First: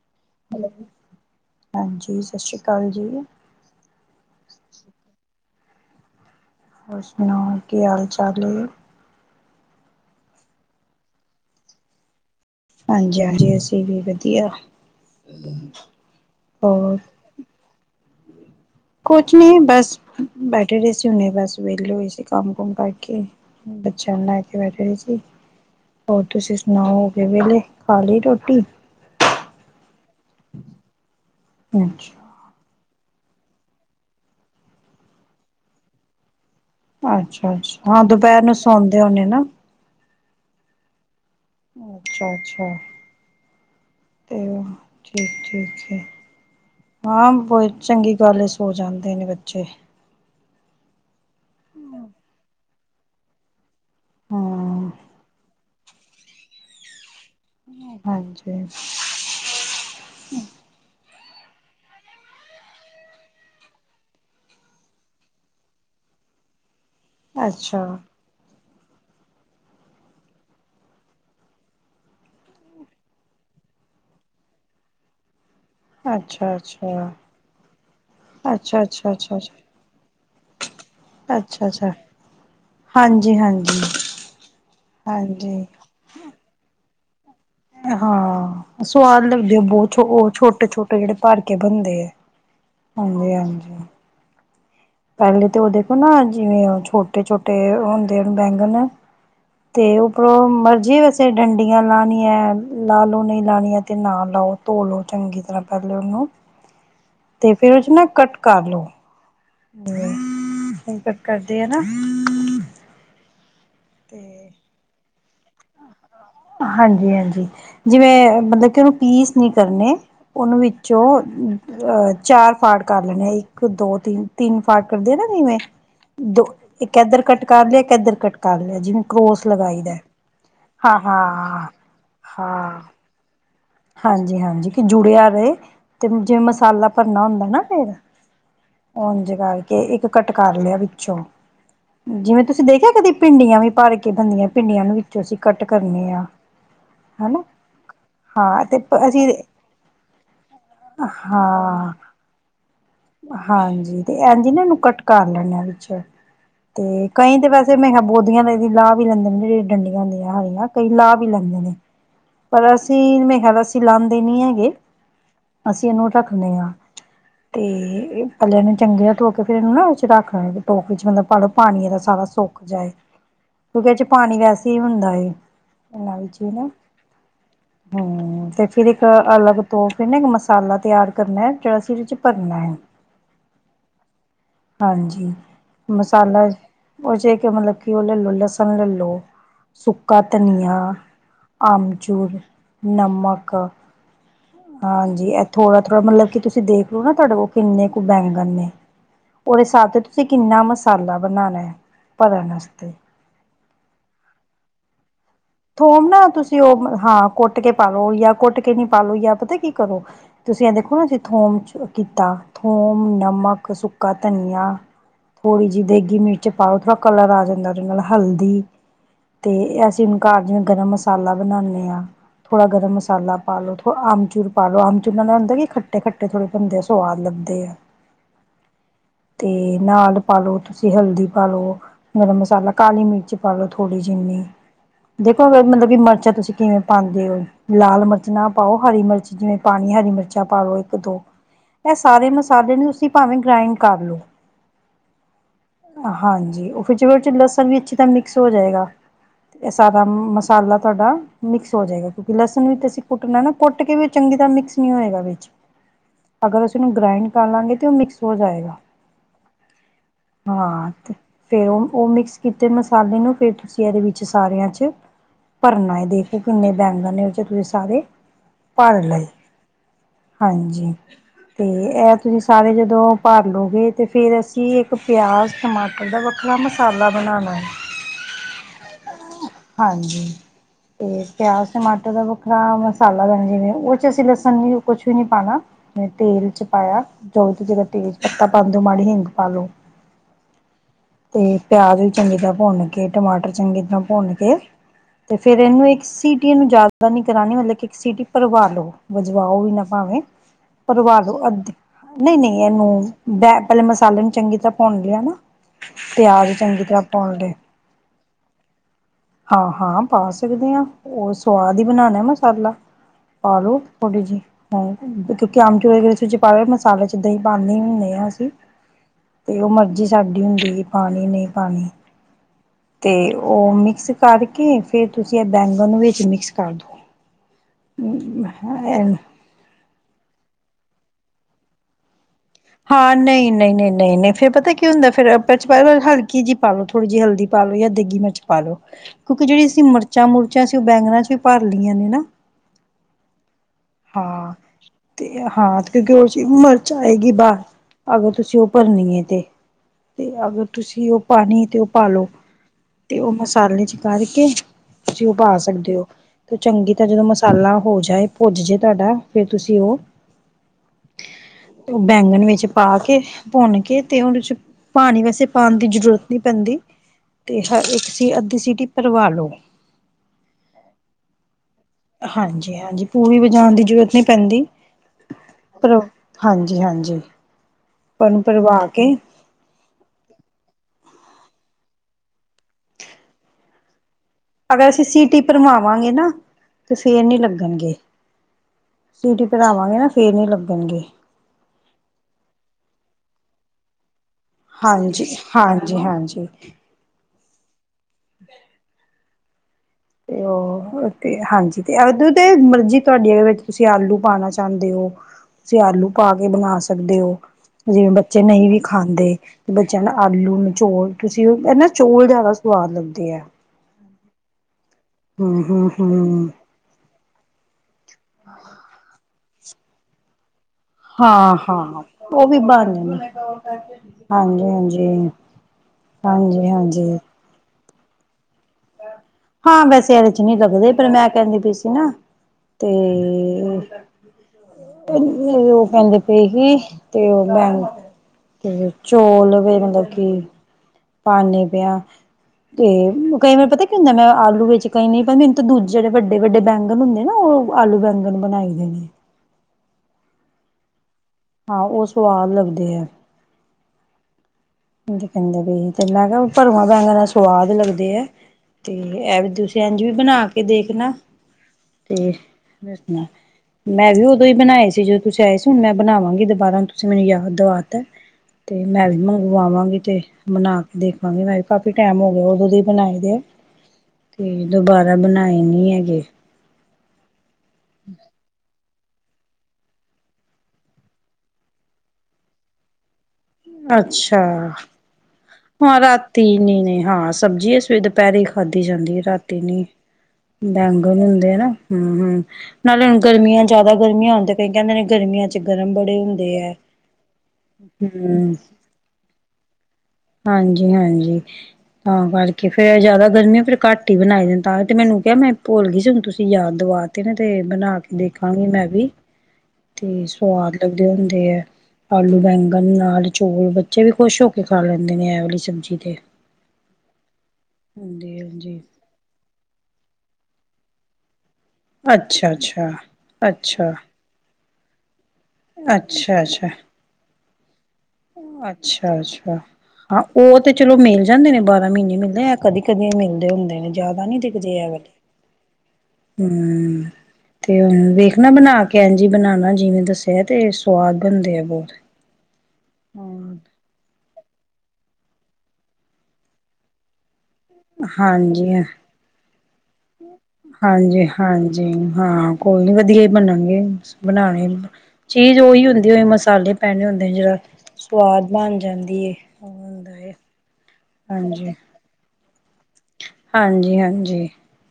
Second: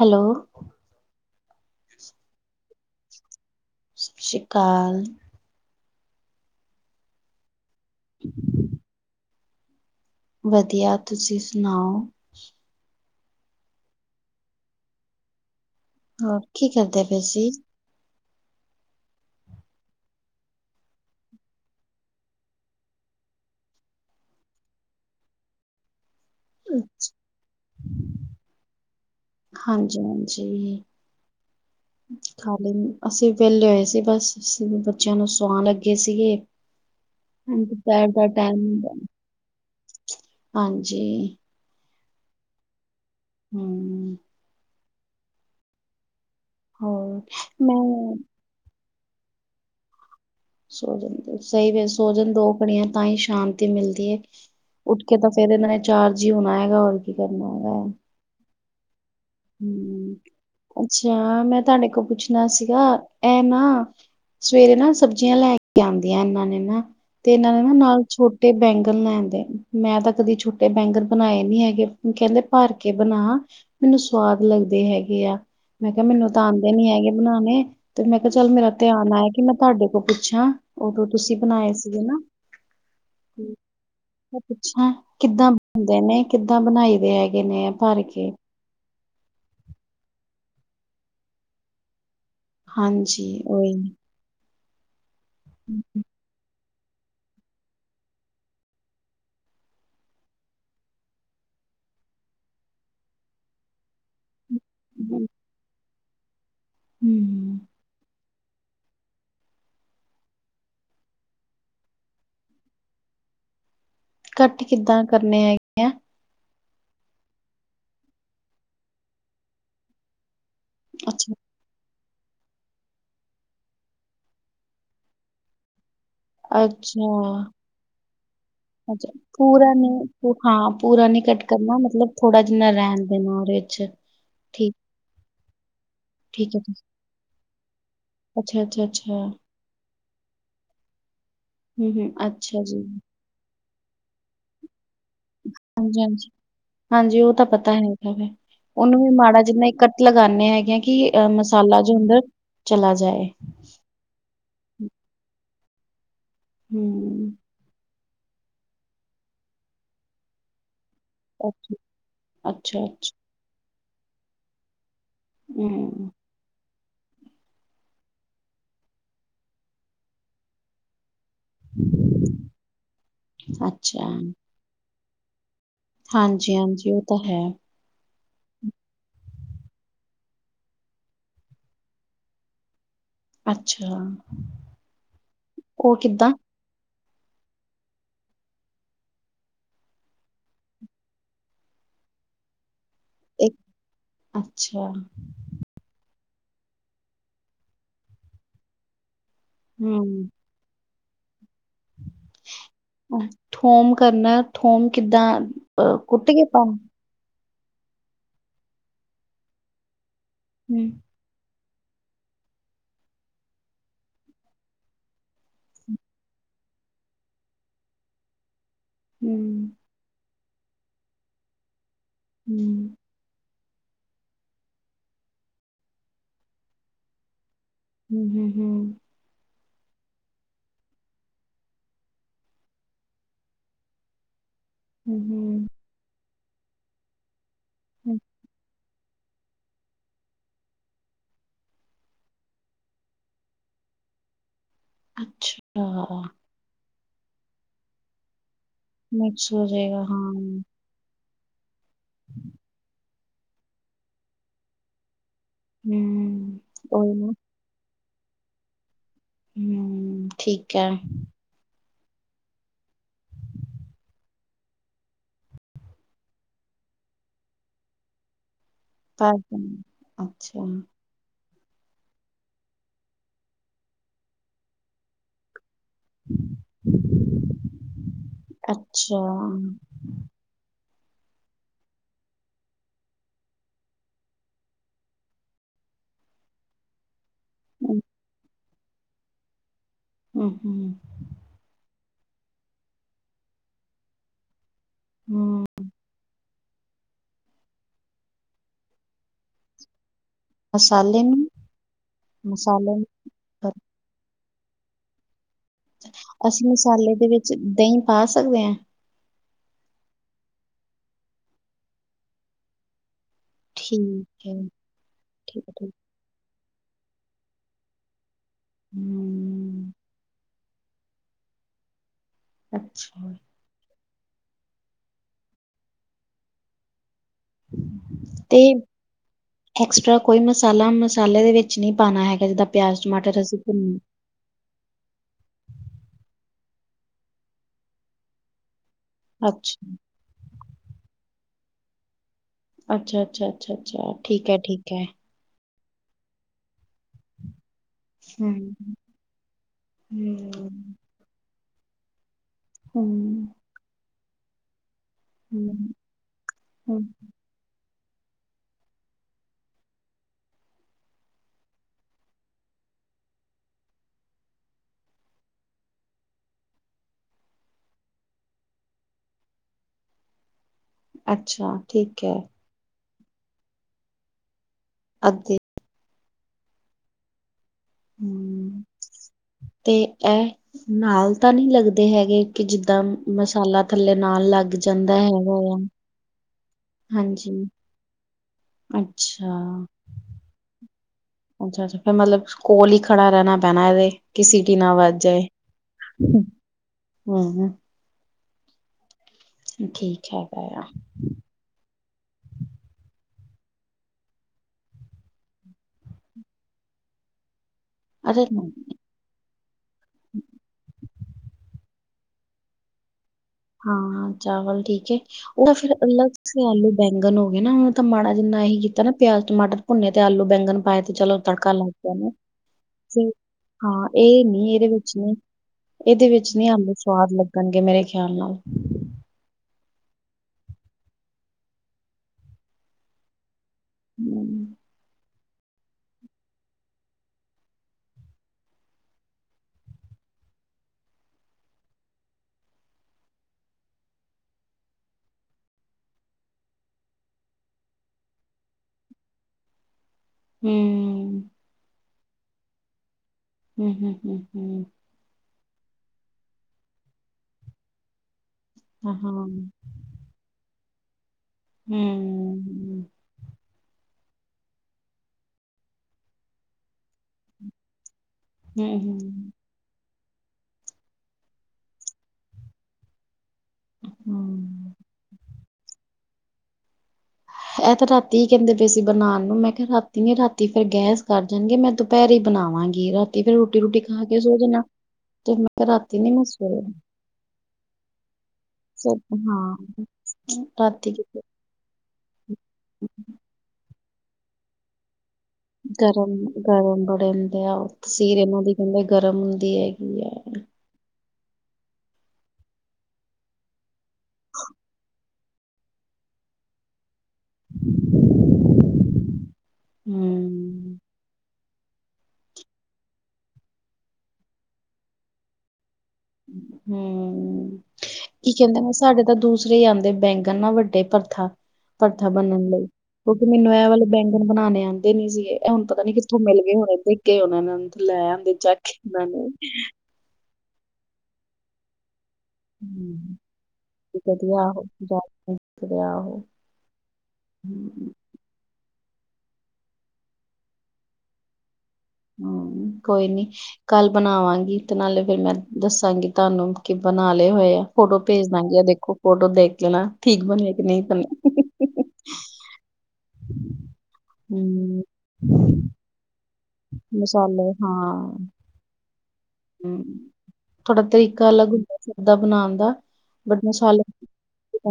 Hello, hello, ਹਾਂਜੀ ਸਸ ਸ੍ਰੀ ਕਾਲ ਜੀ। ਸਸ ਸ਼੍ਰੀ ਕਾਲ। ਹੋਰ ਸੁਣਾਓ, ਕੀ ਹਾਲ ਚਾਲ ਏ? ਵਧੀਆ, ਤੁਸੀਂ ਸੁਣਾਓ? ਹਾਂਜੀ, ਹਾਂਜੀ। ਅਸੀਂ ਵੀ ਵਧੀਆ। ਹੋਰ, ਕੀ ਕਰਦੇ ਪੇ ਸੀ। ਕੁਛ ਨਹੀਂ ਬਸ, ਬੈਠੇ ਪੇ ਸੀ ਹੁਨੇ ਬਸ ਵਿਹਲੇ ਹੋਏ ਸੀ। ਕੰਮ-ਕੁਮ ਕਰਕੇ ਬੱਚਿਆਂ ਨੂੰ ਲੈ ਕੇ ਬੈਠੀ ਹੋਈ ਸੀ। ਹੋਰ ਤੁਸੀਂ ਸੁਣਾਓ ਹੋ ਗਏ ਵੇਲੇ ਖਾਲੀ ਰੋਟੀ? ਹਾਂਜੀ ਹਾ ਜੀ। ਅੱਛਾ ਖਾਲੀ, ਅਸੀਂ ਵਿਹਲੇ ਹੋਏ ਸੀ। ਬਸ ਅਸੀਂ ਬੱਚਿਆਂ ਨੂੰ ਸਉਣ ਲੱਗੇ ਸੀਗੇ। ਅੱਛਾ ਹੁ, ਅੱਛਾ ਹਾਂ ਦੁਪਹਿਰ ਦਾ ਨੂੰ ਟਾਈਮ ਹੁੰਦਾ। ਸੌਦੇ ਹੋਣੇ ਨਾ ਹਾਂਜੀ। ਅੱਛਾ, ਅੱਛਾ। ਹੂੰ ਤੇ ਠੀਕ, ਠੀਕ ਠੀਕ, ਹੋਰ ਹਾਂ ਬੁਹਤ ਮੈਂ ਚੰਗੀ ਗੱਲ ਐ। ਸੋ ਜਾਂਦੇ ਨੇ ਬੱਚੇ। ਸੋ ਜਾਦੇ, ਸਹੀ ਵੇ ਸੋ ਜਾਦੇ ਆਪਣੇ ਤਾਂ ਹੀ ਸ਼ਾਂਤ ਮਿਲਦੀ ਏ। ਹਾਂ ਉੱਠ ਕੇ ਤਾਂ ਫੇਰ ਇਹਨਾਂ ਨੇ ਚਾਰਜ ਹੀ ਹੋਣਾ ਹੈਗਾ, ਹੋਰ ਕੀ ਕਰਨਾ ਹੈਗਾ। ਹਾਂਜੀ। ਹੂੰ, ਅੱਛਾ ਮੈਂ ਤੁਹਾਡੇ ਕੋਲ ਪੁੱਛਣਾ ਸੀਗਾ, ਐ ਨਾ ਸਵੇਰੇ ਨਾ ਸਬਜ਼ੀਆਂ ਲੈ ਕੇ ਆਉਂਦੀਆਂ ਇਹਨਾਂ ਨੇ ਨਾ, ਤੇ ਨਾਲ ਈ ਅੱਛਾ ਨਾਲ ਛੋਟ ਛੋਟੇ ਬੈਂਗਣ ਲੈਂਦੇ, ਮੈਂ ਤਾਂ ਕਦੀ ਛੋਟੇ ਬੈਂਗਣ ਬਣਾਏ ਨੀ ਹੈਗੇ, ਕਹਿੰਦੇ ਭਰ ਕੇ ਬਣਾ ਮੈਨੂੰ ਸਵਾਦ ਲੱਗਦੇ ਹੈਗੇ ਆ ਮੈਂ ਕਿਹਾ ਮੈਨੂੰ ਤਾਂ ਅੱਛਾ ਆਉਂਦੇ ਨੀ ਹੈਗੇ ਅੱਛਾ ਬਣਾਉਣੇ, ਤੇ ਮੈਂ ਕਿਹਾ ਚੱਲ ਮੇਰਾ ਅੱਛਾ ਅੱਛਾ ਧਿਆਨ ਆਇਆ ਅੱਛਾ ਕਿ ਮੈਂ ਅੱਛਾ ਤੁਹਾਡੇ ਕੋਲ ਪੁੱਛਾਂ। ਉਦੋਂ ਤੁਸੀਂ ਅੱਛਾ ਬਣਿਆ ਅੱਛਾ ਸੀਗੇ ਨਾ? ਹਾਂਜੀ ਹੂੰ, ਹਾਂਜੀ ਮੈ ਪੁੱਛਾਂ ਕਿੱਦਾਂ ਹਾਂਜੀ ਬਣੇ ਕਿੱਦਾਂ ਬਣਾਈ ਦੇ ਹੈਗੇ ਨੇ? ਭਰ ਕੇ ਹਾਂ, ਸਵਾਦ ਲੱਗਦੇ ਬੋਤ-ਛੋ ਛੋਟੇ -ਛੋਟੇ ਜਿਹੜੇ ਭਰ ਕੇ ਬਣਦੇ ਐ। ਹਾਂਜੀ ਉਈ। ਪਹਿਲੇ ਤਾਂ ਉਹ ਦੇਖੋ ਨਾ ਜਿਵੇਂ ਛੋਟੇ- ਛੋਟੇ ਹੁੰਦੇ ਬੈਂਗਣ ਅਤੇ ਉੱਪਰੋਂ ਮਰਜ਼ੀ ਵੈਸੇ ਡੰਡੀਆਂ ਲਣੀਆਂ ਲਾ ਲਉ ਨਹੀਂ ਲਾਣੀਆਂ ਅਤੇ ਨਾ ਲਾਓ ਧੋ ਲੋ ਚੰਗੀ ਤਰ੍ਹਾਂ ਪਹਿਲੇ ਉਹਨੂੰ ਤੇ ਹੂੰ, ਫੇਰ ਉਹ ਚ ਨਾ ਕੱਟ ਕਰ ਲੋ ਕੱਟ ਕਰਦੇ ਆ ਨਾ ਤੇ ਕੱਟ ਕਿੱਦਾਂ ਕਰਨੇ ਹੈਗੇ ਆ ਹਾਂਜੀ -ਹਾਂਜੀ ਜਿਵੇਂ ਮਤਲਬ ਕਿ ਉਹਨੂੰ ਪੀਸ ਨਹੀਂ ਕਰਨੇ ਉਹਨੂੰ ਵਿੱਚ ਵਿੱਚੋਂ ਅੱਛਾ, ਅ ਚਾਰ ਫਾਟ ਕਰ ਲੈਣੇ ਆ ਇੱਕ ਦੋ ਤਿੰਨ -ਤਿੰਨ ਫਾਟ ਕਰਦੇ ਆ ਨਾ ਜਿਵੇਂ ਦੋ ਇੱਕ ਅੱਛਾ। ਇੱਧਰ ਕੱਟ ਕਰ ਲਿਆ ਇੱਕ ਇੱਧਰ ਕੱਟ ਕਰ ਲਿਆ ਜਿਵੇਂ ਅੱਛਾ, ਕਰੋਸ ਪੂਰਾ ਲਗਾਈ ਦਾ ਨਹੀਂ ਹਾਂ ਪੂਰਾ ਨੀ ਕੱਟ ਕਰਨਾ ਮਤਲਬ ਥੋੜਾ ਜਿਨਾ ਹਾਂ ਰਹਿਣ ਦੇਣਾ ਉਹਦੇ 'ਚ। ਹਾਂਜੀ -ਹਾਂਜੀ ਠੀਕ, ਕਿ ਜੁੜਿਆ ਰਹੇ ਤੇ ਜਿਵੇਂ ਠੀਕ ਹੈ ਜੀ। ਮਸਾਲਾ ਭਰਨਾ ਹੁੰਦਾ ਨਾ ਫਿਰ ਅੱਛਾ- ਅੱਛਾ- ਅੱਛਾ ਕੇ ਇੱਕ ਕਟ ਕਰ ਲਿਆ ਵਿੱਚੋਂ ਹੂੰ, ਹੂੰ, ਜਿਵੇਂ ਅੱਛਾ ਤੁਸੀਂ ਜੀ। ਦੇਖਿਆ ਕਦੀ ਭਿੰਡੀਆਂ ਵੀ ਭਰ ਕੇ ਬਣਦੀਆਂ ਭਿੰਡੀਆਂ ਨੂੰ ਵਿੱਚੋਂ ਅਸੀਂ ਕੱਟ ਹਾਂਜੀ, ਕਰਨੇ ਆ ਹਾਂਜੀ। ਹਾਂਜੀ, ਉਹ ਹਨਾ ਪਤਾ ਤਾਂ ਹੈਗਾ ਵੇ ਹਾਂ ਤੇ ਉਹਨੂੰ ਵੀ ਮਾੜਾ ਅਸੀਂ ਜਿੰਨਾ ਕੱਟ ਲਗਾਉਂਦੇ ਹੈਗੇ ਆ ਕਿ ਅ ਮਸਾਲਾ ਹਾਂ ਜੋ ਹੁੰਦਾ ਚਲਾ ਜਾਏ ਹਾਂਜੀ ਤੇ ਇਜ ਈ ਨਾ ਇਹਨੂੰ ਕਟ ਕਰ ਲੈਣੇ ਆ ਵਿੱਚੋਂ ਤੇ ਹੂੰ, ਕਈ ਤੇ ਵੈਸੇ ਮੈਂ ਕਿਹਾ ਬੋਦੀਆਂ ਦੀ ਲਾਹ ਵੀ ਲੈਂਦੇ ਨੇ ਜਿਹੜੀ ਡੰਡੀਆਂ ਹੁੰਦੀਆਂ ਹੈਗਆਂ ਕਈ ਲਾਹ ਵੀ ਵੀ ਲੈਂਦੇ ਨੇ ਅੱਛਾ, ਪਰ ਅੱਛਾ, ਅਸੀਂ ਅੱਛਾ। ਤੇ ਮੇਰਾ ਖਿਆਲ ਅਸੀਂ ਇਹਨੂੰ ਲਾਉਂਦੇ ਨੀ ਹੈਗੇ ਅਸੀਂ ਹੂੰ, ਇਹਨੂੰ ਰੱਖਦੇ ਹਾਂ ਅਤੇ ਇਹ ਪਹਿਲੇ ਇਹਨੂੰ ਚੰਗੇ ਤਰ੍ਹਾਂ ਧੋ ਕੇ ਫਿਰ ਇਹਨੂੰ ਨਾ ਉਹ 'ਚ ਰੱਖ ਲੈਣਾ ਟੋਕਰੀ ਵਿੱਚ ਮਤਲਬ ਪਲ ਪਾਣੀ ਇਹਦਾ ਸਾਰਾ ਸੁਕ ਜਾਏ ਕਿਉਂਕਿ ਇਹਦੇ ਅੱਛਾ। ਵਿੱਚ ਪਾਣੀ ਵੈਸੇ ਹੀ ਹੁੰਦਾ ਏ ਹਾਂਜੀ -ਹਾਂਜੀ ਉਹ ਤਾਂ ਹੈ ਹੂ ਤੇ ਫਿਰ ਇੱਕ ਅਲੱਗ ਤੋਂ ਫਿਰ ਨਾ ਇੱਕ ਮਸਾਲਾ ਤਿਆਰ ਕਰਨਾ ਜਿਹੜਾ ਅਸੀਂ ਉਹਦੇ ਚ ਭਰਨਾ ਹੈ [inaudible] ਹਾਂਜੀ ਉਹ ਕਿੱਦਾਂ? ਮਸਾਲਾ ਉਹ ਚ ਕਿ ਮਤਲਬ ਕਿ ਉਹ ਲੈ ਲੋ ਲਸਣ ਲੈ ਲੋ ਸੁੱਕਾ ਧਨੀਆ ਅਮਚੂਰ ਇਹ ਨਮਕ ਅੱਛਾ ਹਾਂਜੀ ਥੋੜਾ -ਥੋੜਾ ਮਤਲਬ ਕਿ ਤੁਸੀਂ ਦੇਖ ਲੋ ਨਾ ਤੁਹਾਡੇ ਕੋਲ ਕਿੰਨੇ ਕੁ ਬੈਂਗਨ ਨੇ ਉਹਦੇ ਹਿਸਾਬ ਤੇ ਤੁਸੀਂ ਹੂੰ ਕਿੰਨਾ ਮਸਾਲਾ ਬਣਾਨਾ ਹੈ ਭਰਨ ਵਾਸਤੇ ਥੋਮ ਕਰਨਾ ਥੋਮ ਕਿੱਦਾਂ ਅ ਥੋਮ ਨਾ ਕੁੱਟ ਕੇ ਤੁਸੀਂ ਪਾ ਉਹ ਹੂੰ ਹਾਂ ਕੁੱਟ ਕੇ ਪਾਲੋ ਜਾਂ ਕੁੱਟ ਕੇ ਨਹੀਂ ਪਾ ਲਓ ਜਾਂ ਪਤਾ ਕੀ ਕਰੋ ਤੁਸੀਂ ਦੇਖੋ ਨਾ ਥੋਮ ਚ ਕੀਤਾ ਥੋਮ, ਨਮਕ, ਸੁੱਕਾ ਧਨੀਆ ਥੋੜ੍ਹੀ ਜਿਹੀ ਦੇਗੀ ਮਿਰਚ ਪਾਓ ਥੋੜਾ ਕਲਰ ਆ ਜਾਂਦਾ ਜਿਵੇਂ ਨਾਲ ਹਲਦੀ ਹਮ ਤੇ ਅਸੀਂ ਹੁਣ ਘਰ ਜਿਵੇਂ ਗਰਮ ਮਸਾਲਾ ਬਣਾਉਨੇ ਆ ਥੋੜਾ ਗਰਮ ਹੂੰ ਮਸ ਮਸਾਲਾ ਪਾ ਲੋ ਥੋੜਾ ਅਮਚੂਰ ਪਾ ਲਓ ਆਮਚੂਰ ਨਾਲ ਇਹ ਹੁੰਦਾ ਕਿ ਖੱਟੇ -ਖੱਟੇ ਥੋੜੇ ਬਣਦੇ ਆ ਸਵਾਦ ਲੱਗਦੇ ਆ ਹਮ ਹਮ ਹਮ ਤੇ ਨਾਲ ਪਾਾਲੋ ਤੁਸੀਂ ਹਲਦੀ ਪਾ ਲਓ ਗਰਮ ਮਸਾਲਾ ਕਾਲੀ ਮਿਰਚ ਪਾ ਲਉ ਥੜ੍ਹੀ ਜਿਨੀ ਹੂੰ ਦੇਖੋ ਅਗਰ ਹੂੰ ਮਤਲਬ ਕਿ ਮਰਚਾਂ ਤੁਸੀਂ ਕਿਵੇਂ ਪਾਂਦੇ ਔ। ਲਾਲ ਹੂੰ। ਮਰਚ ਨਾ ਪਾਓ। ਹਰੀ ਮਰਚ ਜਿਵੇਂ ਪਾਣੀ ਹਰੀ ਮਿਰਚਾਂ ਪਾਲੋ ਇੱਕ-ਦੋ। ਐ ਸਾਰੇ ਮਸਾਲੇ ਨੂੰ ਤੁਸੀਂ ਭਾਵੇਂ ਗ੍ਰਾਇੰਡ ਕਰ ਲੋ। ਅੱਛਾ ਹਾਂਜੀ, ਉਹ ਫਿਰ ਚ ਲਸਣ ਵਿੱਚ ਮਿਕਸ ਹੋ ਜਾਏਗਾ। ਮਿਕਸ ਹੋ ਇਹ ਸਾਰਾ ਜਾਏਗਾ, ਹਾਂ। ਮਸਾਲਾ ਤੁਹਾਡਾ ਮਿਕਸ ਹੋ ਜਾਏਗਾ, ਕਿਉਂਕਿ ਲਸਣ ਵੀ ਤੇ ਅਸੀਂ ਕੁੱਟਣਾ ਨਾ ਕੁੱਟ ਕੇ ਵੀ ਚੰਗੀ ਤਰ੍ਹਾਂ ਮਿਕਸ ਨੀ ਹੋਏਗਾ ਵਿੱਚ। ਹੂੰ ਅਗਰ ਅਸੀਂ ਓਨੂੰ ਉਹੀ ਗ੍ਰਾਇੰਡ ਨਾ ਕਰ ਲਾਂਗੇ ਤੇ ਉਹ ਮਿਕਸ ਹੋ ਜਾਏਗਾ। ਹੂੰ ਠੀਕ ਹੈ ਹਾਂ, ਤੇ ਫਿਰ ਓਹ ਉਹ ਮਿਕਸ ਕੀਤੇ ਮਸਾਲੇ ਨੂੰ ਫਿਰ ਤੁਸੀਂ ਐਵੀ ਚ ਸਾਰਿਆਂ ਚ ਭਰਨਾ ਏ, ਦੇਖੋ ਕਿੰਨੇ ਬੈਂਗਨ ਨੇ ਉਹ ਵਿਚ ਵਿੱਚ ਸਾਰੇ। ਭਰ ਲਏ, ਪਾ ਦੇਣਾ। ਅੱਛਾ ਹਾਂਜੀ। ਤੇ ਐਹ ਤੁਸੀਂ ਸਾਰੇ ਜਦੋਂ ਭਰ ਲੋ ਗੇ ਤੇ ਫਿਰ ਅਸੀਂ ਇੱਕ ਪਿਆਜ਼, ਟਮਾਟ ਕਹਿੰਦਾ ਵੱਖਰਾ ਮਸਾਲਾ ਬਣਾਣਾ ਏ। ਅੱਛਾ। ਹਾਂਜੀ। ਤੇ ਪਿਆਜ਼, ਟਮਾਟਰ ਦਾ ਵੱਖਰਾ ਮਸਾਲਾ [unintelligible] ਉੱਚ ਅਸੀਂ ਲਸਣ ਨੀ ਵੀ ਕੁਛ ਵੀ ਨੀ ਪਾਣਾ। ਮੈਂ ਤੇਲ ਚ ਪਾਇਆ, ਚਾਹੋ ਤੇ ਜਦਾ ਹੂੰ ਤੇਲ [unintelligible] ਮਾੜੀ ਹਿੰਗ ਪਾਲੋ। ਹੂੰ। ਤੇ ਪਿਆਜ਼ ਵੀ ਚੰਗੀ ਤਰ੍ਹਾਂ ਭੁੰਨ ਕੇ ਟਮਾਟਰ ਚੰਗੀ ਤਰ੍ਹਾਂ ਭੁੰਨ ਕੇ ਤੇ ਫਿਰ ਹੂੰ। ਇਨੂੰ ਇੱਕ ਸੀ। ਕੀ ਐਨੂੰ ਯਾਦ ਨੀ ਕਰਾਣੀ। ਮਤਲਬ ਕਿ ਇੱਕ ਸਿਟੀ ਭਰਵਾ ਲੋ, ਵਜਵਾਓ ਵੀ ਨਾ ਭਾਵੇਂ। ਭਰਵਾ ਮਸਾਲੇ ਲੋ ਨੂੰ ਅੱਧੀ ਨਹੀਂ ਨਹੀਂ, ਮਸਾਲੇ ਨੂੰ ਐਨੂੰ ਬੈ ਕਰ- ਪੈਲੇ ਮਸਾਲੇ ਨੂੰ ਚੰਗੀ ਤਰ੍ਹਾਂ ਭੂਣ ਲਿਆ ਨਾ। ਪਿਆਜ ਅਸੀਂ ਚੰਗੀ ਤਰ੍ਹਾਂ ਮਸਾਲੇ ਦੇ ਭੁੰਨ ਵਿੱਚ ਲਏ ਦਹੀਂ ਪਾ ਸਕਦੇ ਐਂ? ਹਾਂ ਹਾਂ, ਪਾ ਸਕਦੇ ਹਾਂ। ਉਹ ਸਵਾਦ ਹੀ ਬਣਾਉਣਾ ਮਸਾਲਾ। ਪਾਲੋ ਥੋੜੀ ਜਿਹੀ ਠੀਕ ਹੈ ਕਿਉਂਕਿ ਠੀਕ ਆਮ [unintelligible] ਹੈ ਠੀਕ ਚ ਪਾਵੇ ਮਸਾਲੇ ਚ ਦਹੀਂ ਪਾਣੇ ਈ ਹੁੰਣੇ ਆਂ ਅਸੀਂ। ਤੇ ਉਹ ਹੂੰ ਮਰਜ਼ੀ ਸਾਡੀ ਹੁੰਦੀ ਏ। ਪਾਣੀ ਨਹੀਂ ਪਾਣੀ ਤੇ ਅੱਛਾ ਉਹ ਮਿਕਸ ਕਰਕੇ ਫਿਰ ਤੁਸੀਂ ਐਹ ਬੈਂਗਨ ਨੂੰ ਵਿੱਚ ਮਿਕਸ ਕਰ ਦੋ। ਤੇ [unintelligible] ਐਕਸਟਰਾ ਕੋਈ ਮਸਾਲਾ ਮਸਾਲੇ ਦੇ ਵਿੱਚ ਨੀ ਪਾਣਾ ਹੈ। ਹਾਂ, ਨਹੀਂ-ਨਹੀਂ, ਨਹੀਂ-ਨਹੀਂ, ਨਹੀਂ ਫਿਰ ਪਤਾ ਕੀ ਕੀ ਹੁੰਦਾ ਫਿਰ ਅਪਚ ਪਾਏ ਹਲਕੀ ਜਿ ਪਾਲੋ ਥੋੜੀ ਜਿ ਹਲਦੀ ਪਾਲੋ ਯਾ ਦੇਗੀ ਮਿਰਚ ਪਾਲੋ। ਕਿਉਂਕਿ ਜੇੜੀ ਅਸੀਂ ਅੱਛਾ ਮਰਚਾਂ-ਮੁਰਚਾਂ ਸੀ ਉਹ ਬੈਂਗਨਾ 'ਚ ਵੀ ਭਰ ਲਈਆਂ ਨੇ ਨਾ। ਅੱਛਾ, ਅੱਛਾ‌। ਹਾਂ ਤੇ ਹਾਂ ਤੇ ਕਿਉਂਕਿ ਔ ਚੀ ਮਰਚ ਆਏਗੀ ਬਾਰ। ਅਗਰ ਤੁਸੀਂ ਉਹ ਹਮ ਭਰਨੀ ਏ ਤੇ। ਤੇ ਅਗਰ ਹਮ ਤੁਸੀਂ ਉਹ ਪਾਣੀ ਏ ਤੇ ਉਹ ਪਾਲੋ। ਤੇ ਉਹ ਹਮ ਮਸਾਲੇ ਚ ਕਰਕੇ, ਤੁਸੀਂ ਉਹ ਪਾ ਹਮ ਸਕਦੇ ਔ ਤੇ ਚੰਗੀ ਹਮ ਤਾਂ ਜਦੋਂ ਮਸ ਮਸਾਲਾ ਹੋ ਜਾਏ ਭੁੱਜ ਜੇ ਤੁਆਡਾ ਫਿਰ ਤੁਸੀਂ ਓ [inaudible] ਤੇ ਉਹ ਬੈਂਗਣ ਵਿੱਚ ਪਾ ਕੇ ਭੁੰਨ ਕੇ ਤੇ ਉਦੇ ਚ ਪਾਣੀ ਵੈਸੇ ਪਾਣ ਦੀ ਜ਼ਰੂਰਤ ਨੀ ਪੈਂਦੀ ਤੇ ਹਰ ਇੱਕ ਸੀ ਅੱਧੀ ਸੀਟੀ ਭਰਵਾ ਲੋ। ਅੱਛਾ। ਠੀਕ ਹੈ ਹਾਂਜੀ ਹਾਂਜੀ, ਪੂਰੀ ਵਜਾਣ ਦੀ ਜ਼ਰੂਰਤ ਨੀ ਪੈਂਦੀ। ਅੱਗੇ ਮਤਲਬ ਹਾਂਜੀ ਹਾਂਜੀ [unintelligible] ਹਮ ਭਰਵਾ ਕੇ ਤੇ ਐਹ ਨਾਲ ਤਾਂ ਨੀ ਲੱਗਦੇ ਹੈਗੇ ਕਿ ਜਿੱਦਾਂ ਮਸਾਲਾ ਥੱਲੇ ਨਾਲ ਲੱਗ ਜਾਂਦਾ ਹੈਗਾ ਹੈ। ਏ ਨਾ ਤੇ ਫਿਰ ਨੀ ਲੱਗਣ ਗੇ ਸੀਟੀ ਅੱਛਾ ਪਰਾਵਾਂਗੇ ਨਾ ਫਿਰ ਨੀ ਲੱਗਣ ਗੇ। ਅੱਛਾ-ਅੱਛਾ, ਫੇਰ ਮਤਲਬ ਕੋਲ ਹੀ ਖੜਾ ਰੈਣਾ ਪੈਣਾ ਇਹਦੇ। ਕਿ ਸਿਟੀ ਨਾ ਵਾਜ਼ ਹਾਂਜੀ, ਜਾਏ, ਹਾਂਜੀ, ਹਾਂਜੀ। ਹੂੰ, ਹੂੰ। ਤੇ, ਓ, ਤੇ ਹਾਂਜੀ। ਤੇ ਅਦੋਂ ਤੇ ਮਰਜ਼ੀ ਤੁਹਾਡੀ, ਅਗਰ ਤੁਸੀ ਆਲੂ ਪਾਣਾ ਚਾੰਦੇ ਓ। ਤੁਸੀ ਆਲੂ ਪਾਕੇ ਬਣਾ ਸਕਦੇ ਓ, ਜਿਵੇਂ ਬੱਚੇ ਨਈ ਵੀ ਖਾਂਦੇ। ਬੱਚੇਆਂ ਨੂੰ ਆਲੂ ਨਾ ਚੋਲ, ਤੁਸੀ ਐਨਾ ਚੋਲ ਜਾਦਾ ਸਵਾਦ ਲੱਗਦੇ ਐ। ਹਾਂ, ਚਾਵਲ ਠੀਕ ਏ, ਓ ਹੂੰ, ਫੇਰ ਅਲੱਗ ਹੂੰ। ਸੇ ਆਲੂ ਬੈਂਗਨ ਹੋ ਗਏ ਨਾ ਤੇ ਮਾੜਾ ਜਿੰਨਾ ਆਹੀ ਕੀਤਾ ਨਾ ਪਿਆਜ, ਟਮਾਟਰ ਭੁੰਨੇ ਤੇ ਆਲੂ ਬੈਂਗਨ ਪਾਇਆ ਤੇ ਚਲੋ ਹਾਂ, ਤੜਕਾ ਲੱਗ ਹਾਂ ਗਿਆ ਨਾ, ਉਹ ਵੀ ਬਣ ਜਾਂਦੇ ਤੇ ਹਾਂ ਹਾਂਜੀ, ਏਨੀ ਏਦੇ ਵਿੱਚ ਹਾਂਜੀ। ਨੀ ਇਹਦੇ ਵਿੱਚ ਨੀ ਹਾਂਜੀ, ਆਲੂ ਹਾਂਜੀ ਸਵਾਦ ਲੱਗਣਗੇ, ਮੇਰੇ ਖਿਆਲ ਨਾਲ। ਹਾਂ, ਵੈਸੇ ਏਦੇ'ਚ ਨੀ ਲੱਗਦੇ ਪਰ ''ਮੈਂ ਕਹਿੰਦੀ ਪਈ ਸੀ ਨਾ ਤੇ ਹਮ ਨਈਂ, ਓ ਕਹਿੰਦੀ ਪਏ ਹੀ, ਤੇ ਓ ''ਮੈਂ ਤੇ ਚੋਲ ਵੀ ਮਤਲਬ ਕਿ ਪਾਂਨੇ ਪੇਆਂ। ਤੇ ਕਈ ਵਾਰ ਪਤਾ ਕੀ ਹੁੰਦਾ, ਮੈਂ ਆਲੂ ਵਿੱਚ ਕਈ ਨੀ ਪਾਂਦੇ, ਤੇ ਦੂਜੇ ਜੇੜੇ ਵੱਡੇ-ਵੱਡੇ ਬੈਂਗਣ ਹੁੰਦੇ ਨਾ, ਓ ਆਲੂ, ਬੈਂਗਣ ਬਣਾਈ ਦੇਨੇ। ਹੂੰ। ਹਾਂ, ਓ ਸਵਾਦ ਲੱਗਦੇ ਐ। ਹੂੰ, ਹੂੰ, ਹੂੰ, ਹੂੰ। ਕਹਿੰਦੇ ਪੇ, ਤੇ ਮੈਂ ਕਿਹਾ ਭਰਵਾਂ ਬੈਂਗਣ ਐ ਸਵਾਦ ਲੱਗਦੇ ਐ। ਤੇ, ਹਾਂ ਐਵੀ ਹਮ ਤੁਸੀ ਏੰਜ ਵੀ ਬਣਾਕੇ ਦੇਖਣਾ, ਤੇ ਦੱਸਣਾ। 'ਮੈਂ ਵੀ ਓਦੋਂ ਈ ਬਣਾਏ ਸੀ ਜਦੋਂ ਤੁਸੀ ਆਏ ਸੀ, ਹੁਣ ''ਮੈਂ ਬਣਾਵਾਂਗੀ ਦੁਬਾਰਾ, ਤੁਸੀ ਮੈਨੂੰ ਯਾਦ ਦਵਾਤੈ। ਹਮ ਤੇ, ਮੈਂ ਵੀ ਹਮ ਮੰਗਵਾਵਾਂਗੀ ਤੇ ਬਣਾਕੇ ਦੇਖ ਲਾਂਗੀ, ਮੈਂ ਵੀ ਕਾਫੀ ਟਾਈਮ ਹੋਗਿਆ ਓਦੋਂ ਦੇ ਈ ਬਣਾਏ ਦੇ ਐ। ਤੇ, ਹਮ ਦੁਬਾਰਾ ਬਣਾਏ ਨੀ ਹੈਗੇ। ਐ ਤਾ, ਰ੍ਹਾਤੀ ਕਹਿੰਦੇ ਪੇ ਸੀ ਬਨਾਨ ਨੂੰ, ਮੈਂ ਕਿਹਾ ਰ੍ਹਾਤੀ ਨੀ ਰ੍ਹਾਤੀ ਫੇਰ ਗੈਸ ਕਰ ਜਾਣਗੇ ''ਮੈਂ ਦੁਪਹਰੇ ਈ ਬਣਾਵਾਂਗੀ, ਰਾਤੀ ਤੇ ਫੇਰ ਰੋਟੀ-ਰੂਟੀ ਅੱਛਾ ਖਾਕੇ ਸੋ ਜਾਨਾ, ਤੇ ਕਿਹਾ ਹਾਂ, ਨੀ ਮੈਂ ਰਾਤੀ ਸਵੇਰੇ ਨਹੀ-ਨਹੀ, ਹਾਂ ਸਬਜ਼ੀ ਏ ਸਵੇਰੇ ਦਪਹਿਰੇ ਈ ਖਾਧੀ ਸੋ ਜਾਂਦੀ ਏ ਰਾਤੀ ਹਾਂ ਨੀ, ਰਾਤੀ ਬੈਂਗਣ ਕਿਤੇ ਹੁੰਦੇ ਏ ਨਾ। ਹੂੰ, ਹੂੰ, ਨਾਲੇ ਹੁਣ ਗਰਮੀਆਂ ਜ਼ਿਆਦਾ ਗਰਮੀਆਂ ਹੋਣ, ਤੇ ਕਈ ਕਹਿੰਦੇ ਨੇ ਗਰਮੀਆਂ'ਚ ਗਰਮ, ਗਰਮ ਬੜੇ ਹੁੰਦੇ ਆ ਤਸੀਰ ਹਮ ਏਨਾਂ ਦੀ ਕਹਿੰਦੇ ਗਰਮ ਹੁੰਦੀ ਹੈਗੀ ਆ। ਹਾਂਜੀ-ਹਾਂਜੀ, ਤਾਂ ਕਰਕੇ ਫੇਰ ਜਾਦਾ ਗਰਮੀਆਂ ਫੇਰ ਕਟ ਕੇ ਬਣਾਈ ਦੇ, ਤਾਂਈ ਤੇ ਮੈਨੂੰ ਕਿਹਾ, ਮੈਂ ਭੁੱਲਗੀ ਸੀ ਹੁਣ ਤੁਸੀ ਯਾਦ ਦਵਾ ਤੇ ਨਾ ਤੇ ਬਣਾਕੇ ਦੇਖਾਂਗੀ ਮੈਂ ਵੀ, ਤੇ ਸਵਾਦ ਹੂੰ ਲੱਗਦੇ ਹੁੰਦੇ ਐ। ਆਲੂ ਬੈਂਗਣ ਨਾਲ ਚੋਲ, ਬੱਚੇ ਵੀ ਖੁਸ਼ ਹੋਕੇ ਖਾ ਲੈਂਦੇ ਨੇ ਐ ਵਾਲੀ ਸਬਜ਼ੀ ਤੇ। ਹੂੰ, ਕੀ ਹਾਂਜੀ-ਹਾਂਜੀ, ਕਹਿੰਦੇਨ ਓ ਸਾਡੇ ਤਾਂ ਦੂਸਰੇ ਈ ਆਂਦੇ ਬੈਂਗਨ ਨਾ, ਵੱਡੇ ਭਰਥਾ ਭਰਥਾ ਬਨਣ ਲਈ, ਅੱਛਾ-ਅੱਛਾ, ਕਿਉਂਕਿ ਮੈਨੂੰ ਐ ਅੱਛਾ। ਵਾਲੇ ਬੈਂਗਣ ਬਣਾਣੇ ਆਂਦੇ ਨੀ ਸੀਗੇ। ਐ ਹੁਣ ਪਤਾ ਨੀ ਕਿੱਥੋਂ ਅੱਛਾ-ਅੱਛਾ, ਮਿਲਗੇ ਹੋਣੇ, ਦਿਖਗੇ ਹੋਨੇ ਨੇ ਲੈ ਆਂਦੇ ਚਕ ਕੇ ਇਹਨਾਂ ਨੂੰ। ਅੱਛਾ-ਅੱਛਾ। ਹਾਂ, ਓ ਤੇ ਚਲੋ ਮਿਲ ਜਾਂਦੇ ਨੇ, ਬਾਰਾਂ ਮ੍ਹੀਨੇ ਮਿਲਦੇ ਐ ਕਦੀ-ਕਦੀ ਹਮ, ਮਿਲਦੇ ਹੁੰਦੇ ਨੇ, ਜਾਦਾ ਨੀ ਵਧੀਆ ਦਿਖਦੇ ਹੋ ਐ ਵਾਲੇ, ਜਾਣ ਰਿਹਾ ਉਹ ਹੂੰ। ਤੇ ਹੁਣ ਵੇਖਣਾ ਬਣਾਕੇ, ਐੰਜੀ ਬਣਾਨਾ ਜਿਵੇਂ ਦੱਸਿਆ ਤੇ ਸਵਾਦ ਬਣਦੇ ਆ ਬੋਤ। ਹੂੰ, ਕੋਈ ਨੀ ਹਾਂ, ਕੱਲ ਬਣਾਵਾਂਗੀ ਤੇ ਨਾਲੇ ਫੇਰ ਮੈਂ ਦੱਸਾਂਗੀ ਤਾਨੂੰ, ਕਿ ਬਣਾ ਲਏ ਹੋਏ ਆ। ਫੋਟੋ ਭੇਜ ਦਾਂਗੀ ਆ ਹਾਂਜੀ। ਦੇਖੋ ਫੋਟੋ ਦੇਖ ਲੈਣਾ, ਠੀਕ ਬਣੈ ਕਿ ਨੀ ਬਣੇ। ਹਾਂਜੀ ਹਾਂਜੀ ਹਾਂ ਕੋਈ ਨੀ ਵਧੀਆ ਈ ਬਨਨਗੇ ਬਣਾਣੇ, ਹਮ, ਚੀਜ਼ ਓਈ ਹੁੰਦੀ ਓਏ ਮਸਾਲੇ ਪੈਣੇ ਹੁੰਦੇ, ਜਰਾ ਮਸਾਲੇ ਸਵਾਦ ਬਣ ਜਾਂਦੀ ਏ। ਹੁਂ, ਹੁੰਦਾ ਏ ਥੋੜਾ ਤਰੀਕਾ ਅਲੱਗ ਹਾਂਜੀ ਦਾ ਬਣਾਣ ਦਾ, ਬਟ ਮਸਾਲ ਹਾਂਜੀ ਹਾਂਜੀ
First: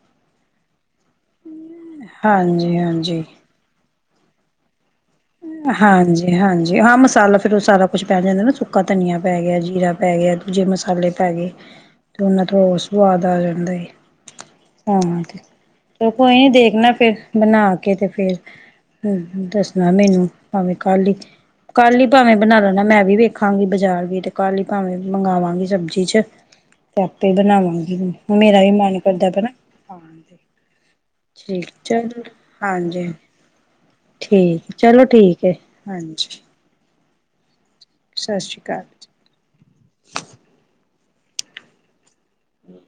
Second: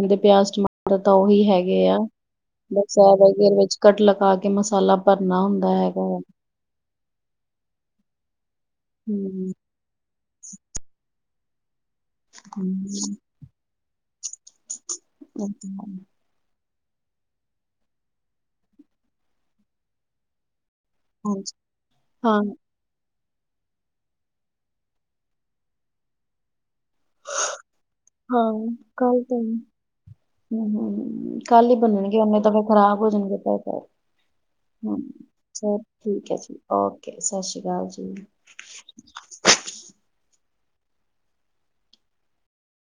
ਦੇ ਪਿਆਜ, ਟਮਾਟਰ ਤਾਂ ਓਹੀ ਹੈਗੇ ਆ। ਹਾਂਜੀ ਬਸ ਹਾਂਜੀ ਵਿੱਚ ਕੱਟ ਲਗਾ ਕੇ ਮਸਾਲਾ ਭਰਨਾ ਹੁੰਦਾ ਹੈਗਾ ਆ। ਹਾਂਜੀ ਹਾਂਜੀ, ਹਾਂ ਮਸਾਲਾ ਜਦੋ ਸਾਰਾ ਕੁੱਛ ਪੈ ਜਂਦਾ ਨਾ ਸੁੱਕਾ ਧਨੀਆ ਪੈ ਹਮ, ਗਿਆ, ਜੀਰਾ ਪੈ ਗਿਆ, ਦੂਜੇ ਮਸਾਲੇ ਪੈ ਗੇ। ਤੇ ਓਨਾ ਤੋਂ ਹਮ, ਹੋਰ ਸਵਾਦ ਆ ਜਾਂਦਾ ਏ, ਹਾਂ। ਇਹ ਤਾਂ ਹੈ। ਕੋਈ ਨੀ ਦੇਖਣਾ ਫੇਰ ਬਣਾ ਕੇ, ਤੇ ਫੇਰ ਹ ਦੱਸਣਾ ਮੈਨੂੰ। ਪਾਵੇ ਕੱਲ ਈ, ਹਾਂਜੀ ਕੱਲ ਈ ਪਾਵੇ ਹਾਂ ਬਣਾ ਲੈਣਾ ਮੈਂ ਵੀ ਵੇਖ ਖਾਂਗੀ ਬਜ਼ਾਰ ਵੀ, ਤੇ ਕੱਲ ਈ ਪਾਵੇ ਮੰਗਵਾਂਗੀ ਸਬਜ਼ੀ 'ਚ। ਤੇ ਆਪੇ ਈ ਬਣਾਵਾਂਗੀ ਹੁਣ, ਹਾਂ ਮੇਰਾ ਵੀ ਮਨ ਕੱਲ ਕਰਦਾ ਤਾਂ ਪਿਆ ਨਾ ਖਾਣ ਹਮ ਹਮ ਠੀਕ ਕੱਲ ਹੀ ਚਲ, ਬਣਨਗੇ ਉਹਨੇ ਤਾਂ ਫਿਰ ਖਰਾਬ ਹਾਂਜੀ ਹੋ ਜਾਣਗੇ ਪੈਸੇ ਠੀਕ। ਹਮ ਚਲੋ ਠੀਕ ਏ, ਚਲ ਠੀਕ ਹੈ ਹਾਂਜੀ। ਓਕੇ, ਸਸ ਸ਼੍ਰੀਕਾਲ ਜੀ। ਸਸ਼੍ਰੀਕਾਲ ਜੀ।